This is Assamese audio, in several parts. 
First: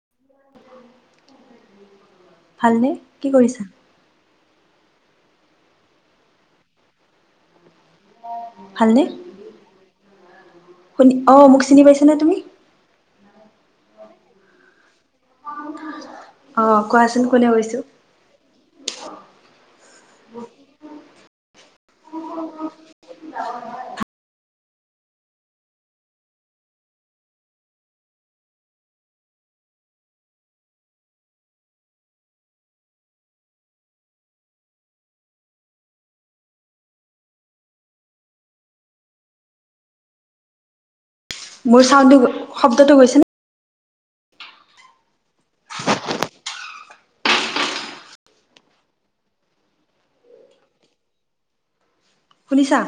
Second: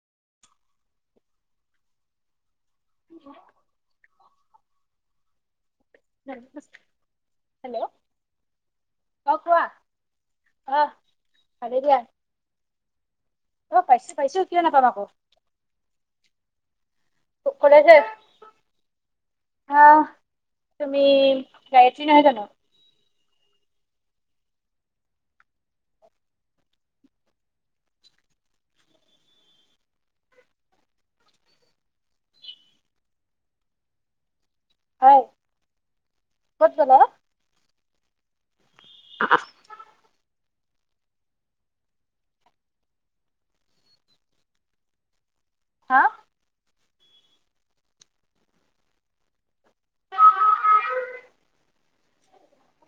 [inaudible] ভালনে? কি কৰিছা? হেল্ল'। ভালনে অ কোৱা অ শুনি অ মোক ভালে চিনি দিয়া পাইছা নে তুমি উম অ', পাইছোঁ, পাইছোঁ কিয় নাপাম আকৌ। আহ কোৱাচোন কোনে কলে কৈছো যে আহ তুমি গায়ত্ৰী নহয় জানো হয় ক'ত গ'লা অ'? আহ মোৰ চাউণ্দটো শব্দটো গৈছে নে? হা শুনিছা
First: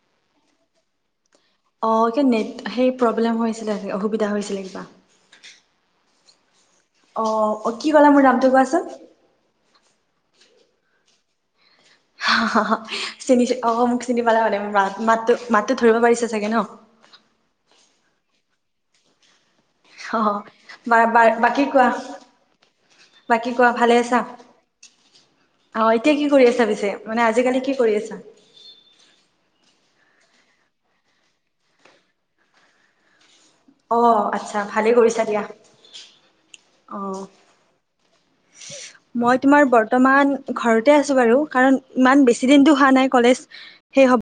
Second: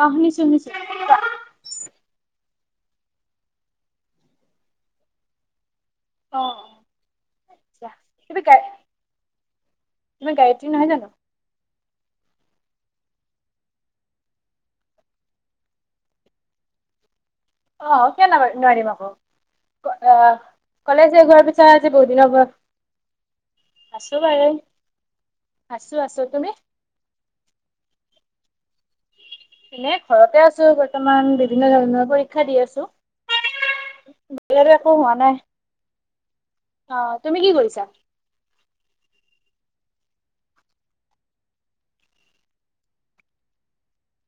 অ শুনিছোঁ শুনিছোঁ অ', এ নেট সেই প্ৰব্লেম হৈছিলে অসুবিধা হৈছিলে কিবা। অ অ অ আচ্ছা, কি কলো মোৰ নামটো কোৱাচোন তোমাৰ গাায়ত্ৰী নহয় জানো চিনি অক মোক চিনি পালা মানে মাত মাতো মাতটো ধৰিব পাৰিছে চাগে ন অ কিয় ন নোৱাৰিম আকৌ অ আহ বা কলেজ শেষ হোৱাৰ বাকী পিছত কোৱা আজি বহুত দিনৰ মূৰত বাকী কোৱা ভালে আছো আছা বাৰু আহ আছো এতিয়া আছো কি কৰি তুমি আছা পিছে মানে আজিকালি কি কৰি আছা এ ঘৰতে আছো বৰ্তমান বিভিন্ন ধৰণৰ পৰীক্ষা দি আছো অ আচ্ছা আৰু একো ভালেই হোৱা কৰিছা নাই দিয়া অ তুমি কি কৰিছা মই তোমাৰ বৰ্তমান ঘৰতে আছো বাৰু কাৰণ ইমান বেছি দিনতটো হোৱা নাই কলেজ সেই হব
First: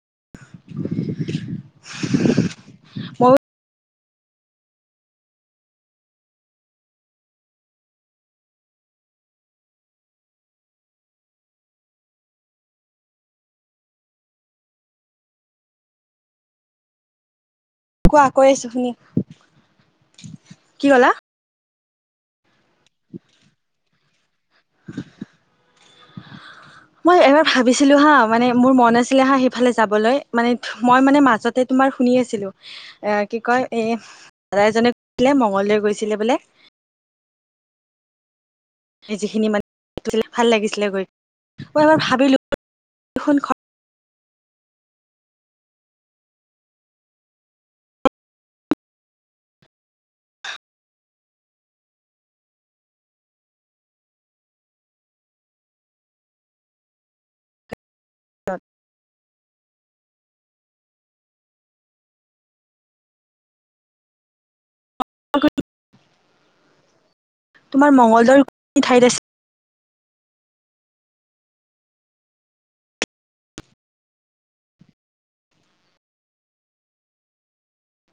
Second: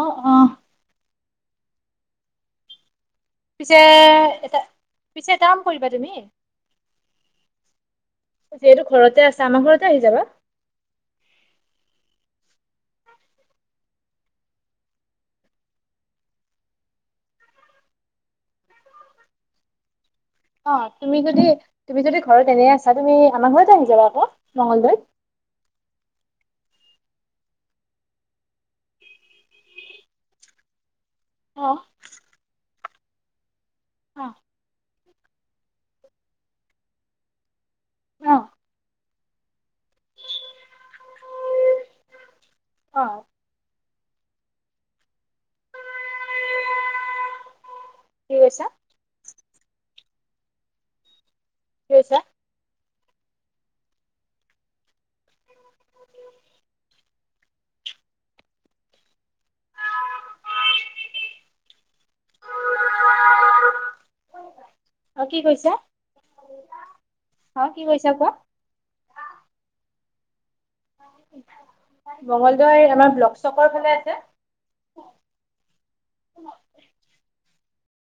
অ অ [inaudible] উ পিছে এটা পিছে এটা কাম কৰিবা তুমি যিহেতু ঘৰতে আছে আমাৰ ঘৰতে আহি যাবা কোৱা কৈ আছো শুনি অ কি ক'লা তুমি যদি তুমি যদি ঘৰত এনে আ চ্ছা তুমি আমাৰ ঘৰতে আহি যাবা আকৌ মঙ্লবাৰে মই এবাৰ ভাবিছিলো হা মানে মোৰ মন আছিলে হা সেইফালে যাবলৈ মানে মই মানে মাজতে অ তোমাৰ শুনি আছিলো এ কি কয় এ অ দাদাইজনে মংগলদৈ গৈছিলে বোলে অ যিখিনি মানেছিল ভাল লাগিছিলে গৈ মই এবাৰ ভাবিলো অ দেখোন কি কৈছা কছা অ অ কি কৈছা অ কি তোমাৰ কৈছা কোৱা? মঙংগলদাৰ ঠাইত আছে মঙগলদাৰ আমাৰ ব্লক চকৰ ফালে আছে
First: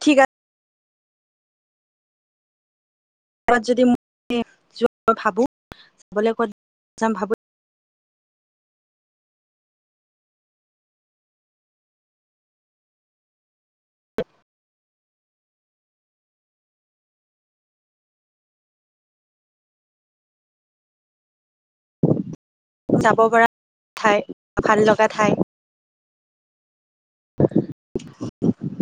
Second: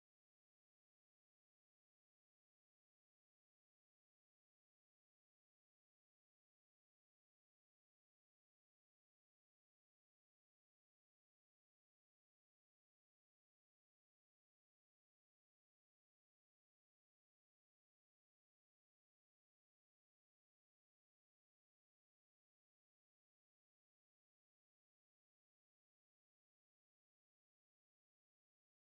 ঠিক আছে য ম ভাবো যাবলৈ ক'ত য ভাবো যাব পৰা ঠাই ভাল লগা ঠাই